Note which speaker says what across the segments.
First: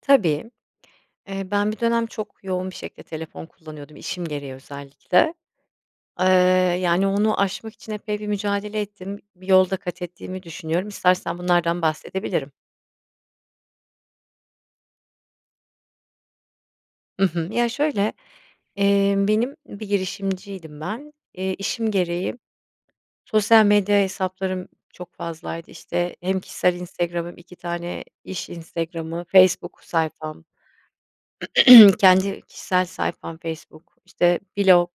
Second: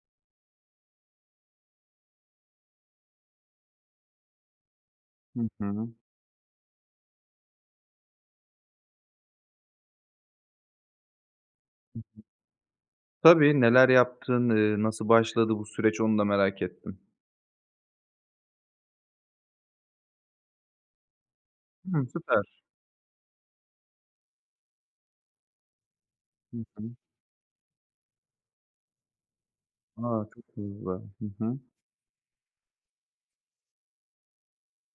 Speaker 1: Tabii, eee, ben bir dönem çok yoğun bir şekilde telefon kullanıyordum, işim gereği özellikle.
Speaker 2: Hı hı.
Speaker 1: Eee, yani, onu aşmak için epey bir mücadele ettim, bir yol da kat ettiğimi düşünüyorum. İstersen bunlardan
Speaker 2: Hı hı.
Speaker 1: bahsedebilirim.
Speaker 2: Tabii, neler yaptın, eee, nasıl başladı bu süreç onu da merak ettim.
Speaker 1: Hı hı. Ya şöyle, emm, benim bir girişimciydim ben, eee, işim
Speaker 2: Hımm.
Speaker 1: gereği
Speaker 2: Süper.
Speaker 1: sosyal medya hesaplarım çok fazlaydı işte hem
Speaker 2: Hı
Speaker 1: kişisel
Speaker 2: hı.
Speaker 1: Instagram hem 2 tane iş Instagram'ı, Facebook
Speaker 2: A!
Speaker 1: sayfam.
Speaker 2: Çok iyi [unintelligible] hı hı.
Speaker 1: Kendi kişisel sayfam Facebook, işte blog.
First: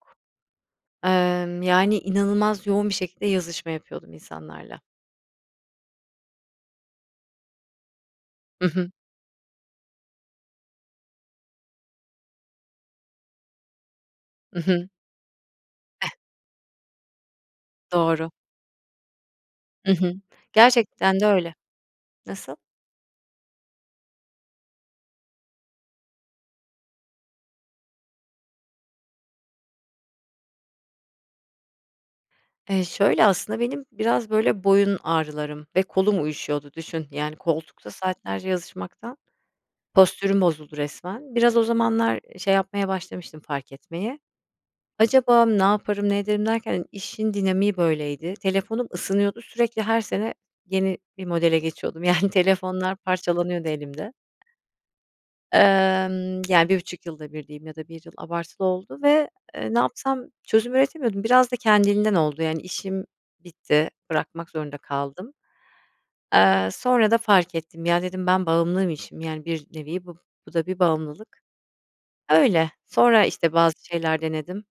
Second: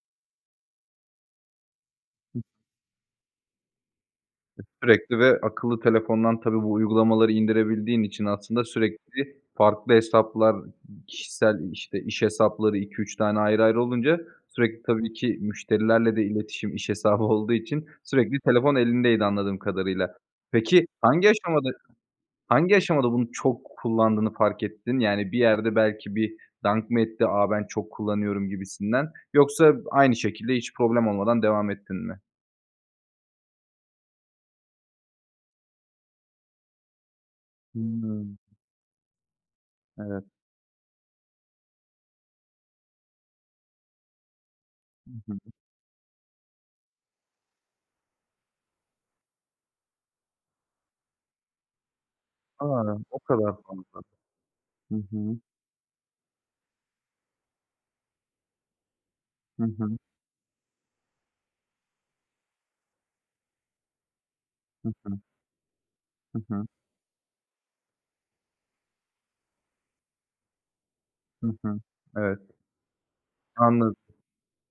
Speaker 1: Emm, yani,
Speaker 2: Hıh.
Speaker 1: inanılmaz yoğun bir şekilde yazışma yapıyordum
Speaker 2: E
Speaker 1: insanlarla.
Speaker 2: sürekli ve akıllı telefondan tabii bu uygulamaları indirebildiğin için aslında
Speaker 1: Hı hı.
Speaker 2: sürekli farklı hesaplar, kişisel işte iş hesapları 2-3 tane ayrı ayrı olunca
Speaker 1: Hı
Speaker 2: sürekli
Speaker 1: hı.
Speaker 2: tabii ki müşterilerle de iletişim iş hesabı olduğu için
Speaker 1: Doğru.
Speaker 2: sürekli telefon elindeydi anladığım
Speaker 1: Hı hı.
Speaker 2: kadarıyla. Peki
Speaker 1: Gerçekten de
Speaker 2: hangi
Speaker 1: öyle.
Speaker 2: aşamada,
Speaker 1: Nasıl?
Speaker 2: hangi aşamada bunu çok kullandığını fark ettin? Yani bir yerde belki bir dank mı etti? A ben çok kullanıyorum gibisinden. Yoksa aynı şekilde hiç problem olmadan devam ettin mi?
Speaker 1: Eee, şöyle aslında benim biraz böyle boyun ağrılarım ve kolum uyuşuyordu düşün yani koltukta
Speaker 2: Hımm.
Speaker 1: saatlerce yazışmaktan
Speaker 2: Evet.
Speaker 1: postürüm bozuldu resmen. Biraz o zamanlar şey yapmaya başlamıştım fark etmeye.
Speaker 2: Hı hı.
Speaker 1: Acaba ne yaparım ne ederim derken hani işin dinamiği böyleydi. Telefonum ısınıyordu, sürekli her sene yeni bir modele geçiyordum. Yani
Speaker 2: A!
Speaker 1: telefonlar
Speaker 2: O kadar
Speaker 1: parçalanıyordu
Speaker 2: [unintelligible]
Speaker 1: elimde.
Speaker 2: hı hı.
Speaker 1: Emm, yani, 1,5 yılda 1 diyeyim ya da 1 yıl abartılı oldu ve,
Speaker 2: Hı
Speaker 1: eee, ne
Speaker 2: hı.
Speaker 1: yapsam çözüm üretemiyordum. Biraz da kendiliğinden oldu yani işim bitti, bırakmak zorunda
Speaker 2: Hı hı.
Speaker 1: kaldım.
Speaker 2: Hı hı.
Speaker 1: Eee, sonra da fark ettim, ya, dedim ben bağımlıymışım, yani bir nevi bu, bu da bir bağımlılık.
Speaker 2: Hı hı. Evet.
Speaker 1: Öyle, sonra işte bazı
Speaker 2: Anladım.
Speaker 1: şeyler denedim.